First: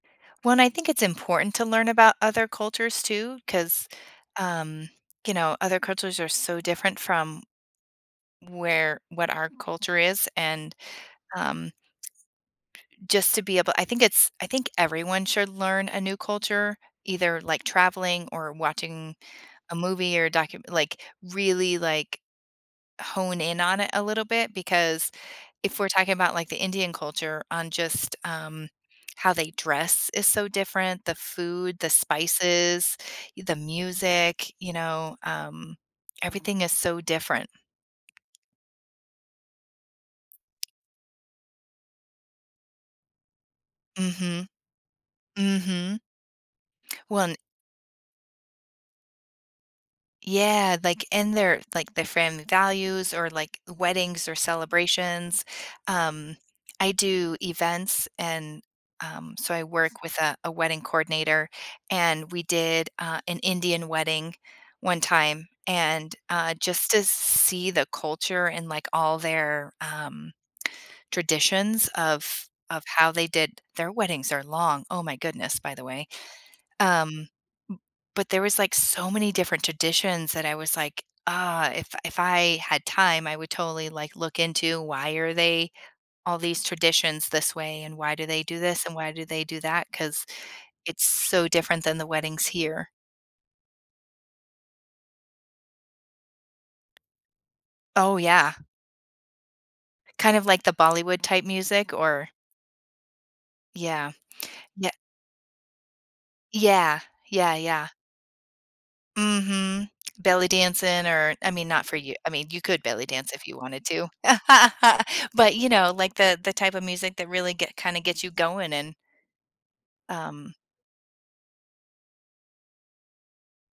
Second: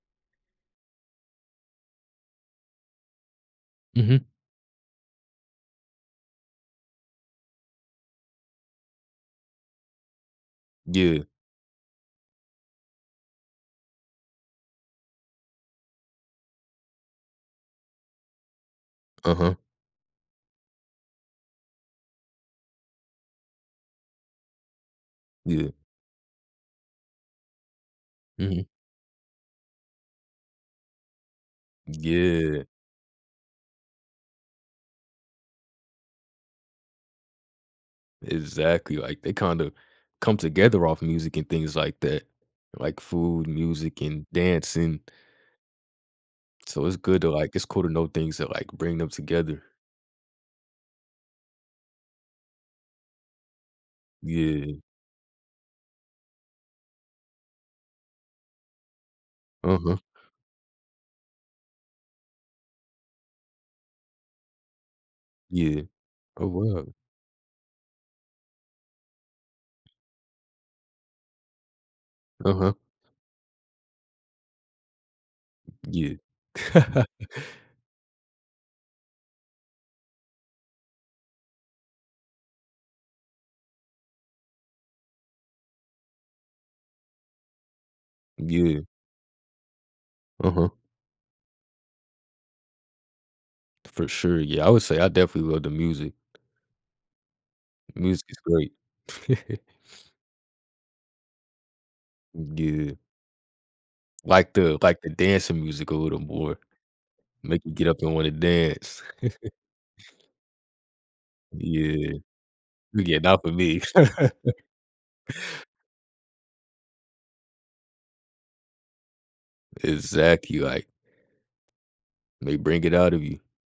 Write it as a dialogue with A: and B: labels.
A: When I think it's important to learn about other cultures too, 'cause,
B: Mhm.
A: um, you know, other cultures are so different from where what our culture is, and,
B: Yeah.
A: um, just to be able I think it's I think everyone should learn a new culture, either, like, traveling or watching
B: Uh-huh.
A: a movie or a docum like really, like, hone in on it a little bit, because,
B: Yeah.
A: if we're talking about, like, the Indian culture on just,
B: Mhm.
A: um, how they dress is so different, the food, the
B: Yeah.
A: spices, u the music, you know, um, everything is so different.
B: Exactly, like, they kinda come together off music and things like that, like food, music, and
A: Mhm.
B: dancing.
A: Mhm.
B: So, it's good to,
A: Wan
B: like it's cool to know things that, like, bring them together.
A: Yeah, like, in their like, their family values or, like, weddings or
B: Yeah.
A: celebrations. Um, I do events, and, um, so I work
B: Uh-huh.
A: with, uh, a wedding coordinator, and we did, uh, an Indian wedding 1 time,
B: Yeah.
A: and,
B: Oh,
A: uh, just
B: wow.
A: to s see the culture and, like, all their, um, traditions of
B: Uh-huh.
A: of how they did their weddings are long. Oh my goodness, by the way,
B: Yeah.
A: um, m but there was, like, so many different traditions that I was, like, "Ah, if if I had time, I would totally, like, look into why are they all these traditions this way? And why do they do
B: Yeah.
A: this, and why do they do that?" 'Cause
B: Uh-huh.
A: it's so different than the weddings here.
B: For sure. Yeah. I would say, I definitely love the music. The
A: Oh,
B: music's
A: yeah.
B: great.
A: Kind of like the Bollywood type music or
B: Mm, yeah.
A: Yeah.
B: Like the
A: Ye
B: like the dancing music a little more.
A: Yeah. Yeah,
B: Make you
A: yeah.
B: get up and wanna dance.
A: Mhm. Belly dancing or I mean, not for
B: Yeah.
A: you I mean, you could
B: You
A: belly
B: getting
A: dance
B: off
A: if
B: of
A: you
B: me.
A: wanted to, but, you know, like, the the type of music that really get kinda get you going and Um
B: Exactly, like they bring it out of you.